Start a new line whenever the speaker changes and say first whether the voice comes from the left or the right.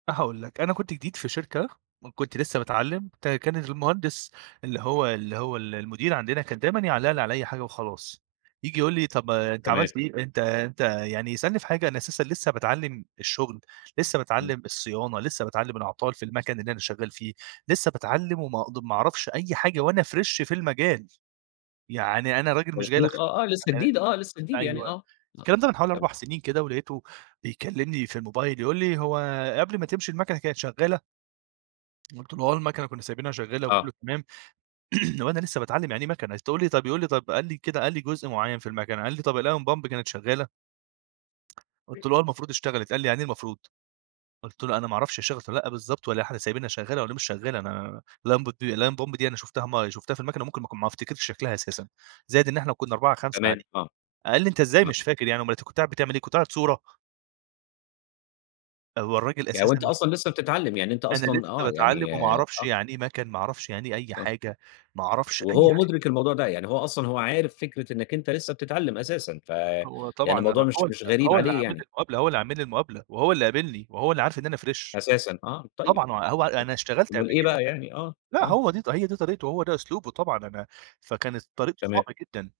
right: أنا هاقول لك، أنا كنت جديد في شركة، وكنت لسه باتعلّم ت كان المهندس اللي هو اللي هو ال المدير عَندنا، كان دايمًا يعلّق لي علي أي حاجة وخلاص، ييجي يقول لي: "طَب ما أنت
left: تمام.
right: عملت إيه؟ أنت أنت" يعني يسألني في حاجة أنا أساسًا لسه باتعلّم الشغل، لسه
left: امم.
right: باتعلّم الصيانة، لسه باتعلّم الأعطال في المَكَن اللي أنا شغّال فيه، لسه باتعلّم وما اقد ما أعرفش أي حاجة وأنا Fresh في المجال، يعني أنا راجل مش جاي لك
left: مضبوط، آه،
right: خِبرة،
left: آه، لسه
right: أنا
left: جديد، آه لسه جديد يعني،
right: أيوه
left: آه.
right: الكلام ده من حوالي
left: [unintelligible]
right: 4 سنين كده، ولقيته بيكلّمني في الموبايل يقول لي: "هو قبل ما تمشي المَكَنة كانت شغّالة؟" قُلت له: "آه، المكنة كنّا سايبينها شغّالة
left: آه.
right: وكلّه تمام." وأنا لسه باتعلّم يعني إيه مكنة، تقول لي طَب يقول لي طَب قال لي كده، قال لي جزء معيّن في المكنة، قال لي طَب الAeon pump كانت شغّالة؟
left: [unintelligible]
right: قلت له: "آه، المفروض اشتغلِت." قال لي: "يعني إيه المفروض؟" قُلت له: "أنا ما أعرَفش هي اشتغلِت والّا لأ بالضبط، والّا إحنا سايبينها شغّالة والّا مش شغّالة أنا الأونبت Aeon pump أنا شُفتها مر لو شُفتها في المكنة ممكن ما اكون ما أفتكرش شكْلها أساسًا زائد إن إحنا كنّا 4، 5
left: كمان!
right: قاعدين."
left: آه.
right: قال لي: "أنت إزاي
left: [unintelligible]
right: مش فاكر يعني؟ أومال أنت كنت قاعد بتعمل إيه؟ كنت قاعد صورة؟" هو الراجل
left: يعني وأنت
right: أساسًا
left: أصلًا لسه بتتعلّم، يعني أنت
right: أنا
left: أصلًا
right: لسه
left: آه،
right: باتعلّم
left: يعني
right: وما أعرَفش
left: آه.
right: يعني إيه مَكَن، ما أعرَفش يعني إيه أي
left: آه.
right: حاجة، ما أعرَفش أي
left: وهو
right: حاجة.
left: مدرِك الموضوع ده، يعني هو أصلًا هو عارف فكرة إنك أنت لسه بتتعلّم أساسًا ف
right: هو
left: يعني
right: طبعًا
left: الموضوع
right: أنا هو
left: مش
right: ال
left: مش غريب
right: هو اللي
left: عليه
right: عامل لي
left: يعني.
right: المقابلة، هو اللي عامل لي المقابلة، وهو اللي قابِلني وهو اللي عارف إن أنا Fresh
left: أساسًا! آه طيب
right: طبعًا، هو هو أنا
left: أ
right: اشتغلت
left: أومّال
right: قبل
left: إيه
right: كده.
left: بقى يعني آه،
right: لا،
left: آه.
right: هو دي ط هي دي طريقته، هو ده أسلوبه، طبعًا أنا فكانت طريقته
left: تمام.
right: صعبة جدًا.